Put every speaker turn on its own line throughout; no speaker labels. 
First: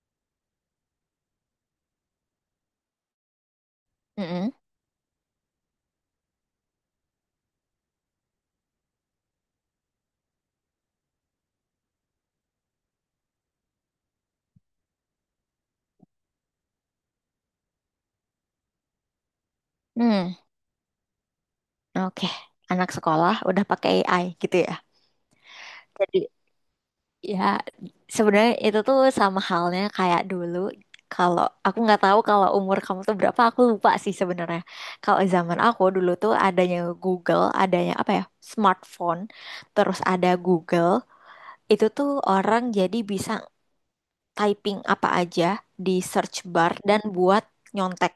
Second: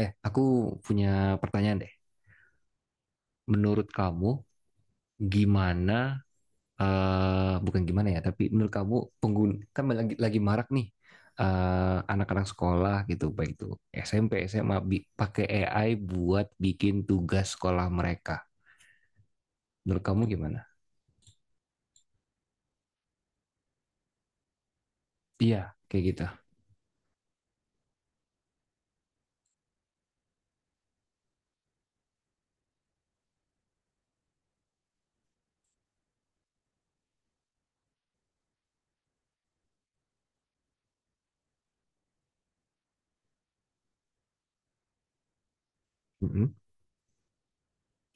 Aku punya pertanyaan deh. Menurut kamu,
Mm-mm.
gimana, eh bukan gimana ya, tapi menurut kamu, pengguna, kan lagi marak nih, anak-anak sekolah gitu, baik itu SMP, SMA, pakai AI buat bikin tugas sekolah mereka. Menurut kamu
Hmm,
gimana?
oke. Anak sekolah udah pakai AI gitu ya.
Iya, kayak
Jadi
gitu.
ya sebenarnya itu tuh sama halnya kayak dulu. Kalau aku nggak tahu kalau umur kamu tuh berapa, aku lupa sih sebenarnya. Kalau zaman aku dulu tuh adanya Google, adanya apa ya? Smartphone, terus ada Google, itu tuh orang jadi bisa typing apa aja di search
Mm-mm.
bar dan buat nyontek.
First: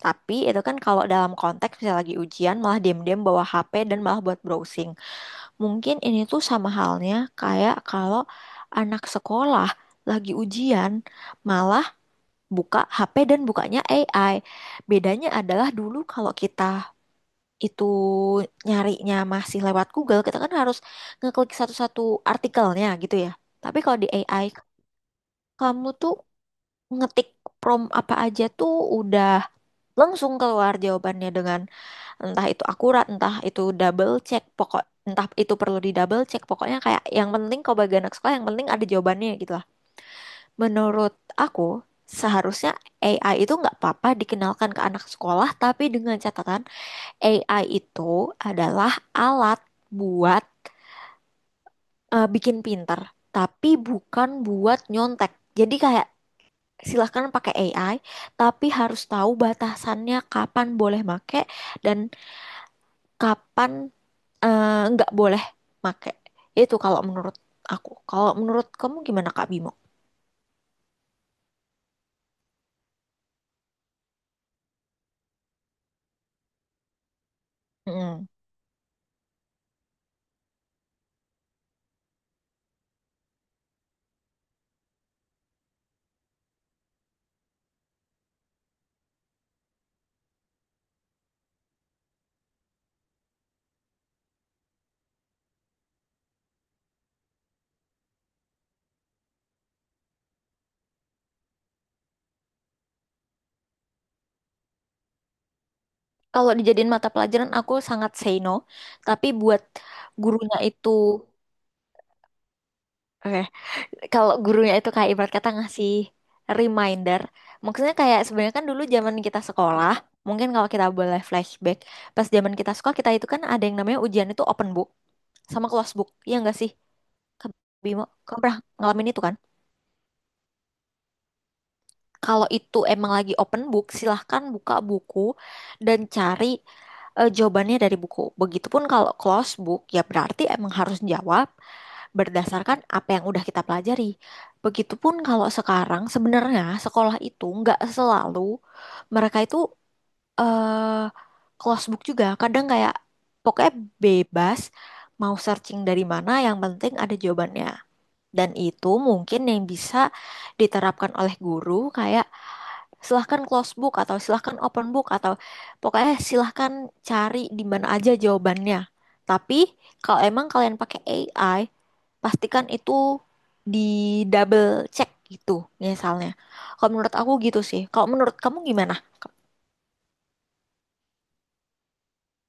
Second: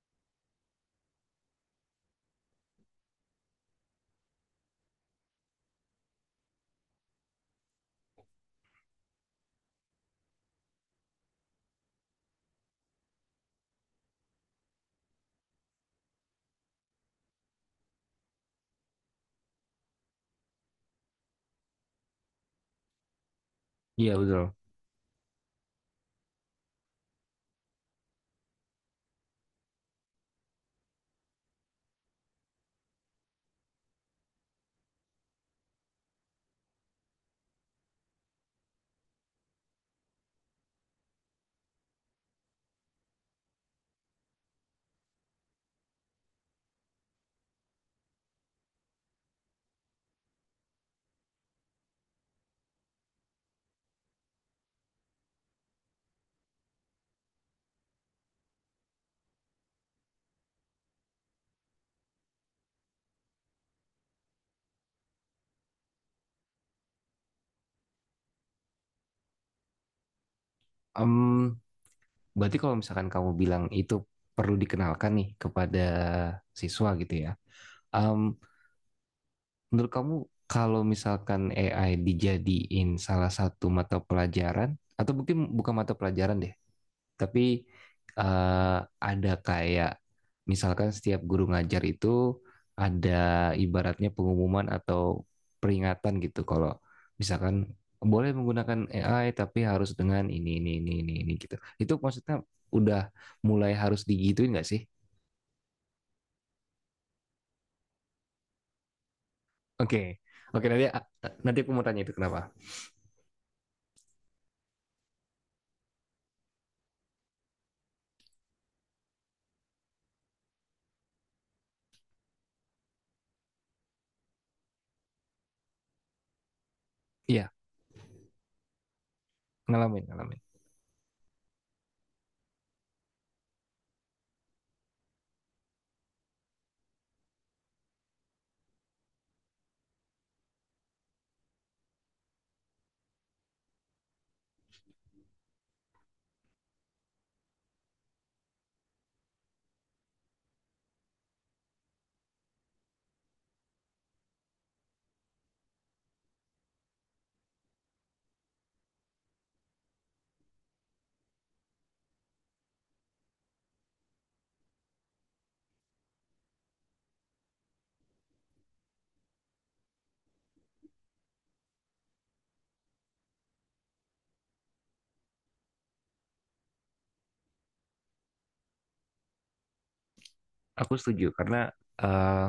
Tapi itu kan kalau dalam konteks misalnya lagi ujian, malah diam-diam bawa HP dan malah buat browsing. Mungkin ini tuh sama halnya kayak kalau anak sekolah lagi ujian malah buka HP dan bukanya AI. Bedanya adalah dulu kalau kita itu nyarinya masih lewat Google, kita kan harus ngeklik satu-satu artikelnya gitu ya. Tapi kalau di
Iya,
AI,
betul.
kamu tuh ngetik prom apa aja tuh udah langsung keluar jawabannya, dengan entah itu akurat, entah itu double check, entah itu perlu di double check, pokoknya kayak yang penting kalau bagi anak sekolah yang penting ada jawabannya gitu lah. Menurut aku seharusnya AI itu nggak apa-apa dikenalkan ke anak sekolah, tapi dengan catatan AI itu adalah alat buat, bikin pinter, tapi bukan buat nyontek. Jadi kayak silahkan pakai AI, tapi harus tahu batasannya kapan boleh make dan kapan eh, nggak boleh make. Itu kalau menurut aku. Kalau menurut kamu gimana, Kak Bimo?
Em, berarti kalau misalkan kamu bilang itu perlu dikenalkan nih kepada siswa gitu ya. Em,
Mm.
Menurut kamu kalau misalkan AI dijadiin salah satu mata pelajaran, atau mungkin bukan mata pelajaran deh, tapi eh, ada kayak misalkan setiap guru ngajar itu ada ibaratnya pengumuman atau peringatan gitu kalau misalkan boleh menggunakan AI tapi harus dengan ini gitu. Itu maksudnya udah mulai harus digituin nggak sih?
Kalau dijadiin mata pelajaran aku sangat say no, tapi buat
Oke, okay.
gurunya
Oke, okay, nanti
itu,
nanti aku mau tanya itu kenapa.
oke. Kalau gurunya itu kayak ibarat kata ngasih reminder, maksudnya kayak sebenarnya kan dulu zaman kita sekolah, mungkin kalau kita boleh flashback, pas zaman kita sekolah, kita itu kan ada yang namanya ujian itu open book sama close book, ya nggak sih, Kak
Iya,
Bimo? Kamu pernah ngalamin itu kan.
ngalamin, ngalamin.
Kalau itu emang lagi open book, silahkan buka buku dan cari jawabannya dari buku. Begitupun kalau close book, ya berarti emang harus jawab berdasarkan apa yang udah kita pelajari. Begitupun kalau sekarang, sebenarnya sekolah itu nggak selalu mereka itu eh close book juga, kadang kayak pokoknya bebas mau searching dari mana, yang penting ada jawabannya. Dan itu mungkin yang bisa diterapkan oleh guru, kayak silahkan close book atau silahkan open book, atau pokoknya silahkan cari di mana aja jawabannya. Tapi kalau emang kalian pakai AI, pastikan itu di double check gitu misalnya. Kalau menurut aku gitu sih. Kalau menurut kamu gimana?
Aku setuju karena eh,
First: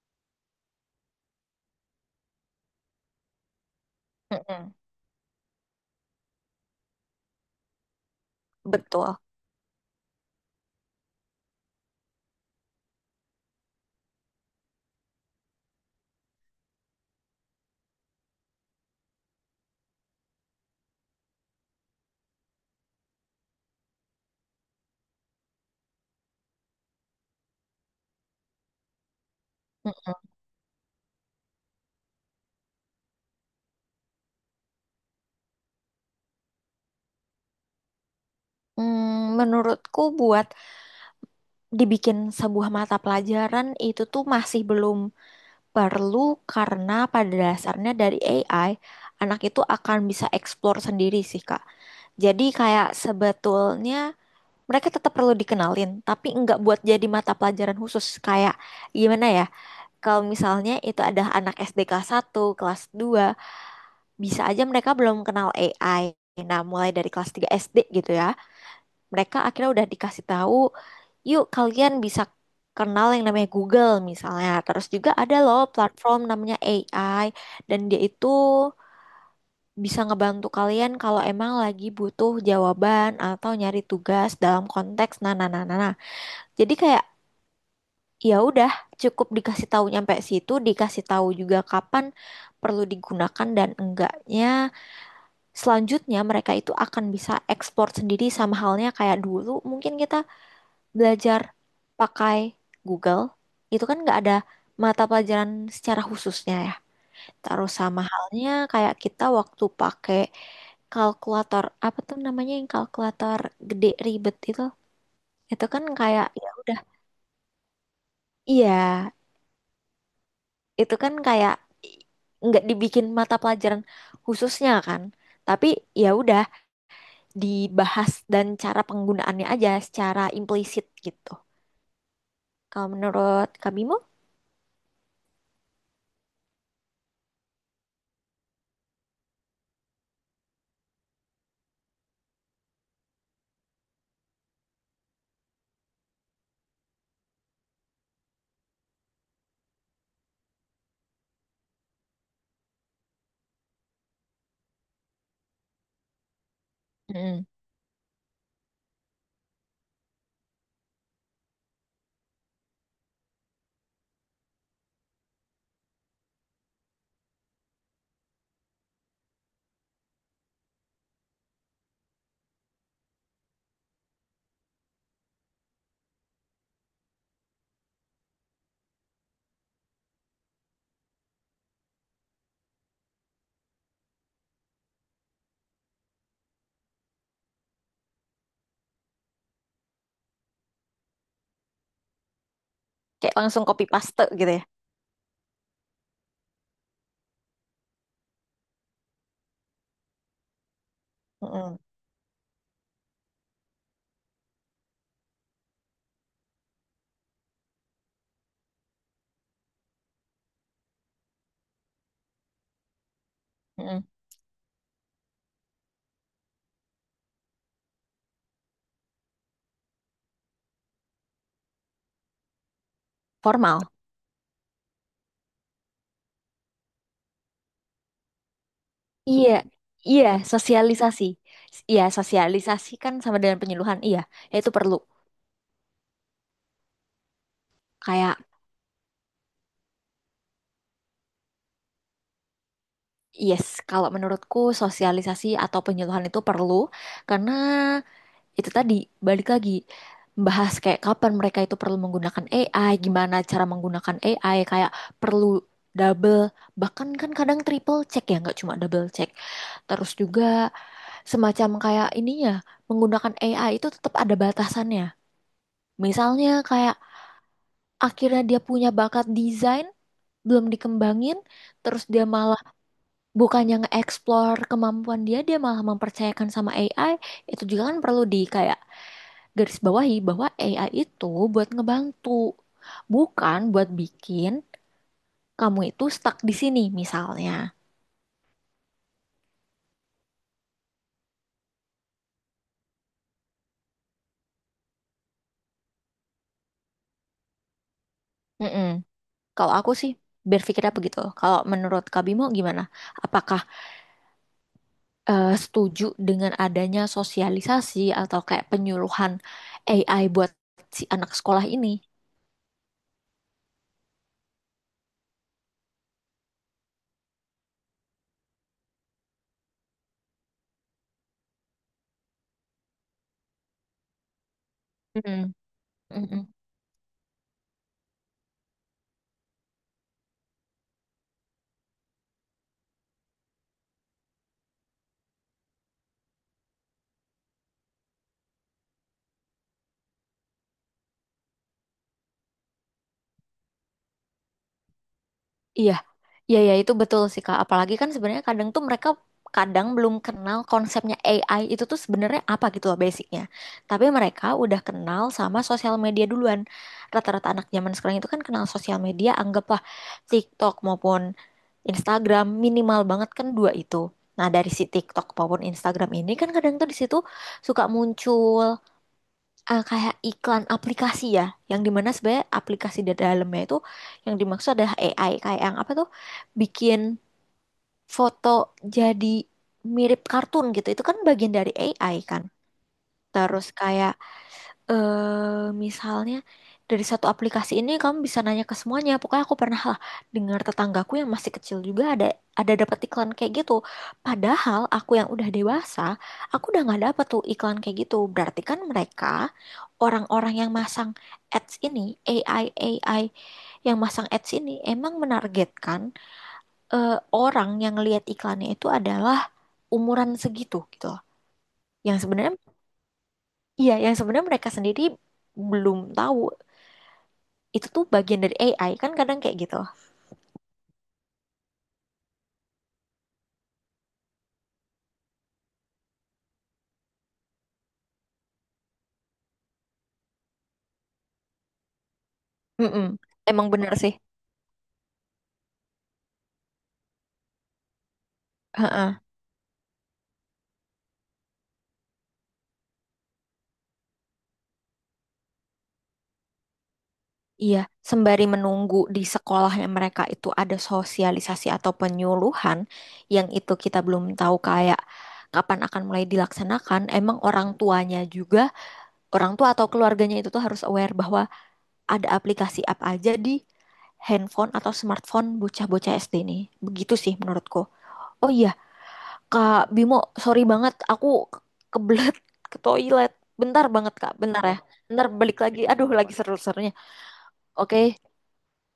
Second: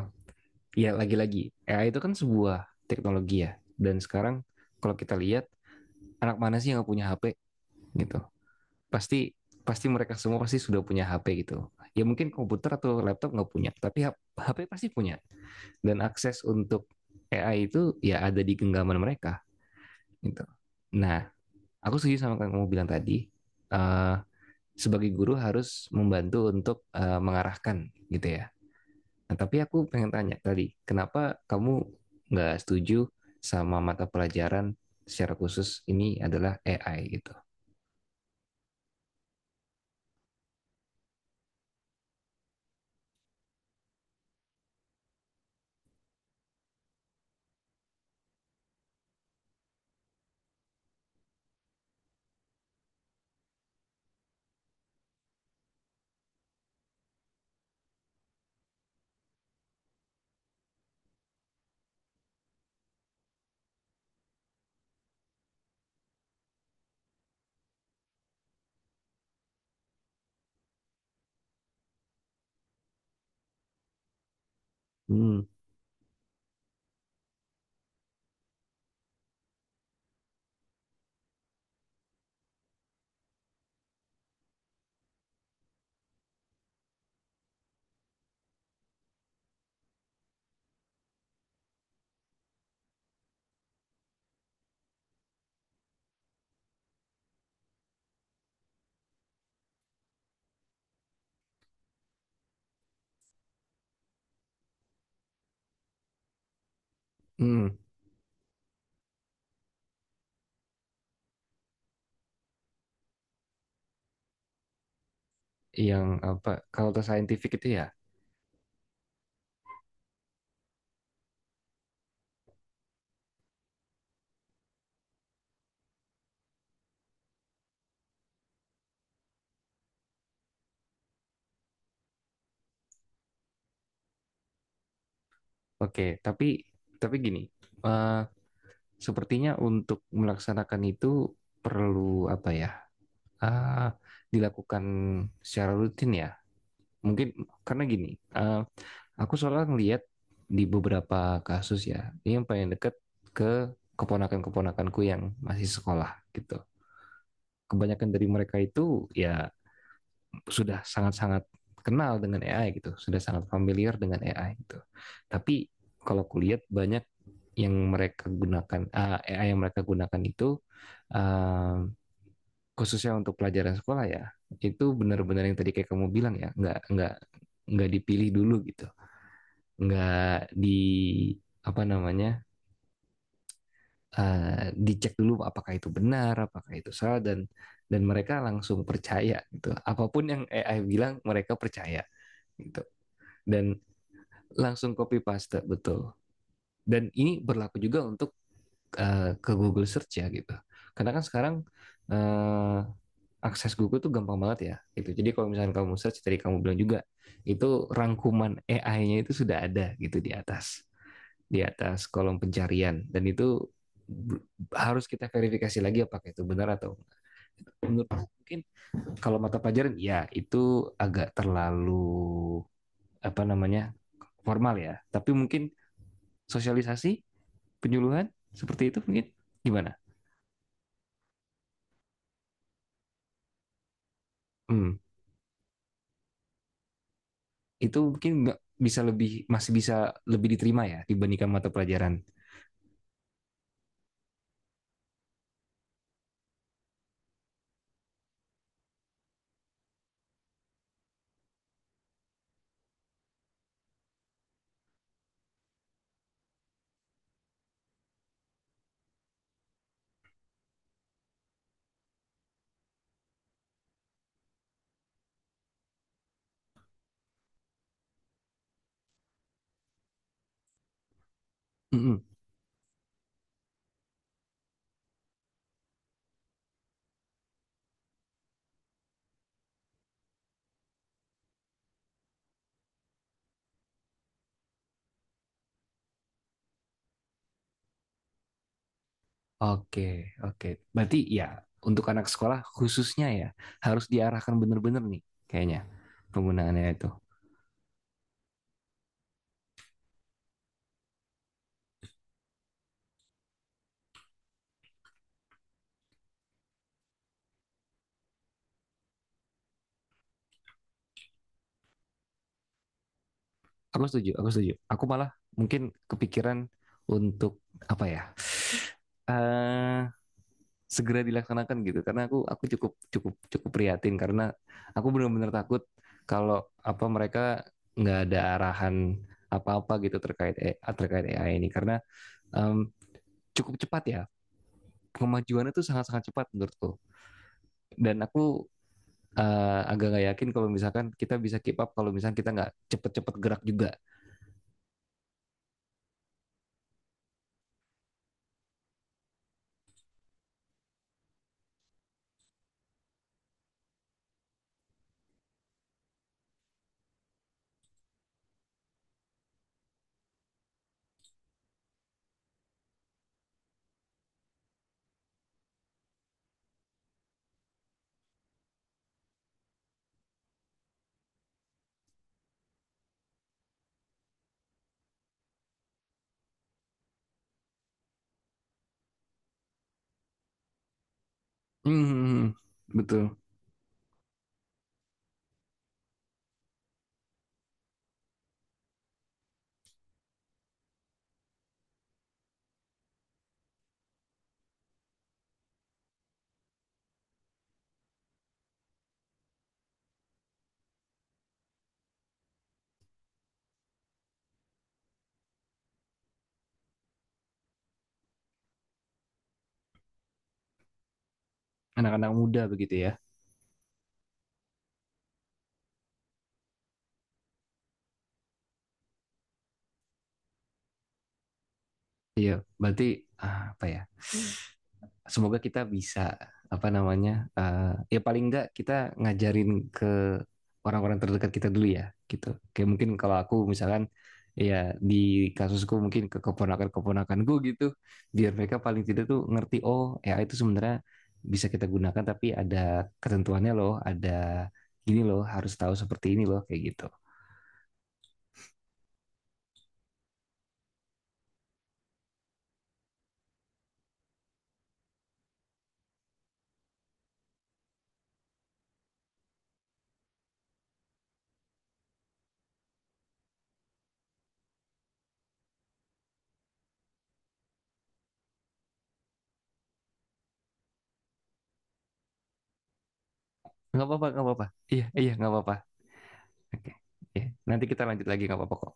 ya lagi-lagi AI itu kan sebuah teknologi ya. Dan sekarang
Mm-mm.
kalau kita lihat, anak mana sih yang nggak punya HP gitu?
Betul.
Pasti pasti mereka semua pasti sudah punya HP gitu. Ya mungkin komputer atau laptop nggak punya, tapi HP pasti punya. Dan akses untuk AI itu ya ada di genggaman mereka gitu. Nah, aku setuju sama yang kamu bilang tadi. eh, Sebagai guru harus membantu untuk mengarahkan gitu ya. Nah, tapi aku pengen tanya tadi, kenapa kamu nggak setuju sama mata pelajaran secara khusus ini adalah AI gitu?
Mm, menurutku buat dibikin sebuah mata pelajaran itu tuh masih belum perlu, karena pada dasarnya dari AI, anak itu akan bisa explore sendiri sih, Kak. Jadi kayak sebetulnya mereka tetap perlu dikenalin, tapi nggak buat jadi mata pelajaran khusus. Kayak gimana ya, kalau misalnya itu ada anak SD kelas satu, kelas dua, bisa aja mereka belum kenal AI. Nah, mulai dari kelas 3 SD gitu ya, mereka akhirnya udah dikasih tahu, yuk kalian bisa kenal yang namanya Google misalnya. Terus juga ada
Hmm,
loh platform namanya AI, dan dia itu bisa ngebantu kalian kalau emang lagi butuh jawaban atau nyari tugas dalam konteks nah, nah, nah, nah, nah. Jadi kayak ya udah, cukup dikasih tahu nyampe situ, dikasih tahu juga kapan perlu digunakan dan enggaknya. Selanjutnya mereka itu akan bisa ekspor sendiri, sama halnya kayak dulu mungkin kita belajar pakai Google, itu kan nggak ada mata pelajaran secara khususnya ya.
hmm,
Terus sama halnya kayak kita waktu pakai kalkulator, apa tuh namanya, yang kalkulator gede ribet itu kan
yang
kayak ya
apa?
udah.
Kalau ke scientific itu ya,
Iya, itu kan kayak i- nggak dibikin mata pelajaran khususnya kan, tapi ya udah dibahas dan cara penggunaannya aja secara implisit gitu, kalau menurut Kak Bimo.
oke. Tapi gini, eh, sepertinya untuk melaksanakan itu perlu apa ya? Ah, dilakukan secara rutin ya. Mungkin karena gini, eh, aku soalnya ngeliat di beberapa kasus ya, ini yang paling deket ke keponakan-keponakanku yang masih sekolah gitu.
Mm,
Kebanyakan dari mereka itu ya sudah sangat-sangat kenal dengan AI gitu, sudah sangat familiar dengan AI gitu. Tapi kalau kulihat banyak yang mereka gunakan AI yang mereka gunakan itu, ah, khususnya untuk pelajaran sekolah ya, itu benar-benar yang tadi kayak kamu bilang ya, nggak dipilih dulu gitu, nggak di apa namanya, dicek dulu apakah itu benar apakah itu salah. Dan mereka langsung percaya gitu, apapun yang AI bilang mereka percaya gitu
kayak langsung
dan
copy paste gitu ya.
langsung copy paste, betul. Dan ini berlaku juga untuk ke Google Search ya gitu, karena kan sekarang
Mm-mm,
eh, akses Google tuh gampang banget ya gitu. Jadi kalau misalnya kamu search, tadi kamu bilang juga itu, rangkuman AI-nya itu sudah ada gitu di atas, di atas kolom pencarian, dan itu
mm-mm.
harus kita verifikasi lagi apakah itu benar atau enggak. Menurut, mungkin kalau mata pelajaran ya itu agak terlalu apa
Formal.
namanya, formal ya, tapi mungkin sosialisasi, penyuluhan seperti itu mungkin
Iya,
gimana.
iya, sosialisasi. Iya, sosialisasi kan sama dengan penyuluhan. Iya, ya itu
Hmm,
perlu.
itu mungkin
Kayak,
nggak bisa lebih, masih bisa lebih diterima ya dibandingkan mata pelajaran.
yes, kalau menurutku sosialisasi atau penyuluhan itu perlu. Karena itu tadi, balik lagi, membahas kayak kapan mereka itu perlu menggunakan AI, gimana cara menggunakan AI, kayak perlu double, bahkan kan kadang triple check, ya, nggak cuma double check. Terus juga semacam kayak ininya, menggunakan AI itu tetap ada batasannya. Misalnya kayak akhirnya dia punya bakat desain, belum dikembangin, terus
Mm-mm.
dia malah bukannya nge-explore kemampuan dia, dia malah mempercayakan sama AI. Itu juga kan perlu di kayak garis bawahi bahwa AI itu buat ngebantu, bukan buat bikin kamu itu stuck di sini misalnya.
Oke, oke, berarti ya untuk anak sekolah khususnya ya harus diarahkan benar-benar nih kayaknya penggunaannya itu.
Mm-mm. Kalau aku sih berpikirnya begitu. Kalau menurut Kak Bimo gimana? Apakah setuju dengan adanya sosialisasi atau kayak penyuluhan AI buat si anak sekolah ini.
Aku setuju, aku setuju. Aku malah mungkin kepikiran untuk apa ya? eh Segera dilaksanakan gitu, karena aku cukup cukup cukup prihatin karena aku benar-benar
Mm.
takut
Mm-mm.
kalau apa mereka nggak ada arahan apa-apa gitu terkait terkait AI ini karena em, cukup cepat ya kemajuannya tuh sangat-sangat cepat menurutku. Dan aku agak nggak yakin kalau misalkan kita bisa keep up kalau misalkan kita nggak cepet-cepet gerak juga.
Iya, iya, iya, itu betul sih, Kak. Apalagi kan sebenarnya kadang tuh mereka kadang belum kenal konsepnya AI itu tuh sebenarnya apa gitu loh, basicnya. Tapi mereka udah kenal sama sosial media duluan. Rata-rata anak zaman sekarang itu kan kenal sosial media, anggaplah TikTok maupun Instagram, minimal banget kan dua itu. Nah, dari si TikTok maupun Instagram ini kan kadang tuh di situ suka muncul kayak iklan aplikasi ya, yang dimana sebenarnya aplikasi di dalamnya itu yang dimaksud adalah AI, kayak yang apa tuh, bikin foto jadi mirip kartun gitu. Itu kan bagian dari
Hmm,
AI
hmm,
kan.
hmm, hmm. Betul.
Terus kayak misalnya dari satu aplikasi ini kamu bisa nanya ke semuanya. Pokoknya aku pernah lah dengar tetanggaku yang masih kecil juga ada dapat iklan kayak gitu. Padahal aku yang udah dewasa, aku udah nggak dapat tuh iklan kayak gitu. Berarti kan mereka, orang-orang yang masang ads ini, AI AI yang masang ads ini emang menargetkan eh, orang yang lihat iklannya itu adalah umuran segitu gitu loh. Yang
Anak-anak
sebenarnya,
muda begitu ya.
iya, yang sebenarnya mereka sendiri belum tahu itu tuh bagian dari AI kan, kadang kayak gitu.
Iya, berarti ah, apa ya? Semoga kita bisa apa namanya, eh, ya paling enggak kita ngajarin ke orang-orang terdekat kita dulu ya, gitu. Kayak
Mm-mm.
mungkin kalau aku
Emang bener
misalkan
sih.
ya di kasusku mungkin ke keponakan-keponakanku gitu, biar mereka paling
Heeh.
tidak tuh ngerti, oh ya itu sebenarnya bisa kita gunakan tapi ada ketentuannya loh, ada gini loh, harus tahu seperti ini loh kayak gitu.
Iya, sembari menunggu di sekolahnya mereka itu ada sosialisasi atau penyuluhan, yang itu kita belum tahu kayak kapan akan mulai dilaksanakan, emang orang tuanya juga, orang tua atau keluarganya itu tuh harus aware bahwa ada aplikasi apa aja di handphone atau smartphone bocah-bocah SD nih. Begitu sih menurutku. Oh iya, Kak Bimo, sorry banget, aku ke- kebelet ke toilet. Bentar
Nggak
banget,
apa-apa,
Kak.
nggak
Bentar
apa-apa.
ya.
Iya,
Bentar
iya nggak
balik
apa-apa.
lagi. Iya, aduh, lagi
Oke.
seru-serunya.
Ya, nanti kita
Oke,
lanjut lagi nggak apa-apa kok.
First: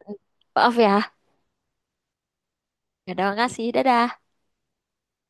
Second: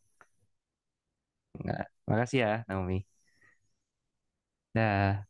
maaf ya.
Nggak, makasih ya, Naomi.
Ya udah, makasih. Dadah.
Dah.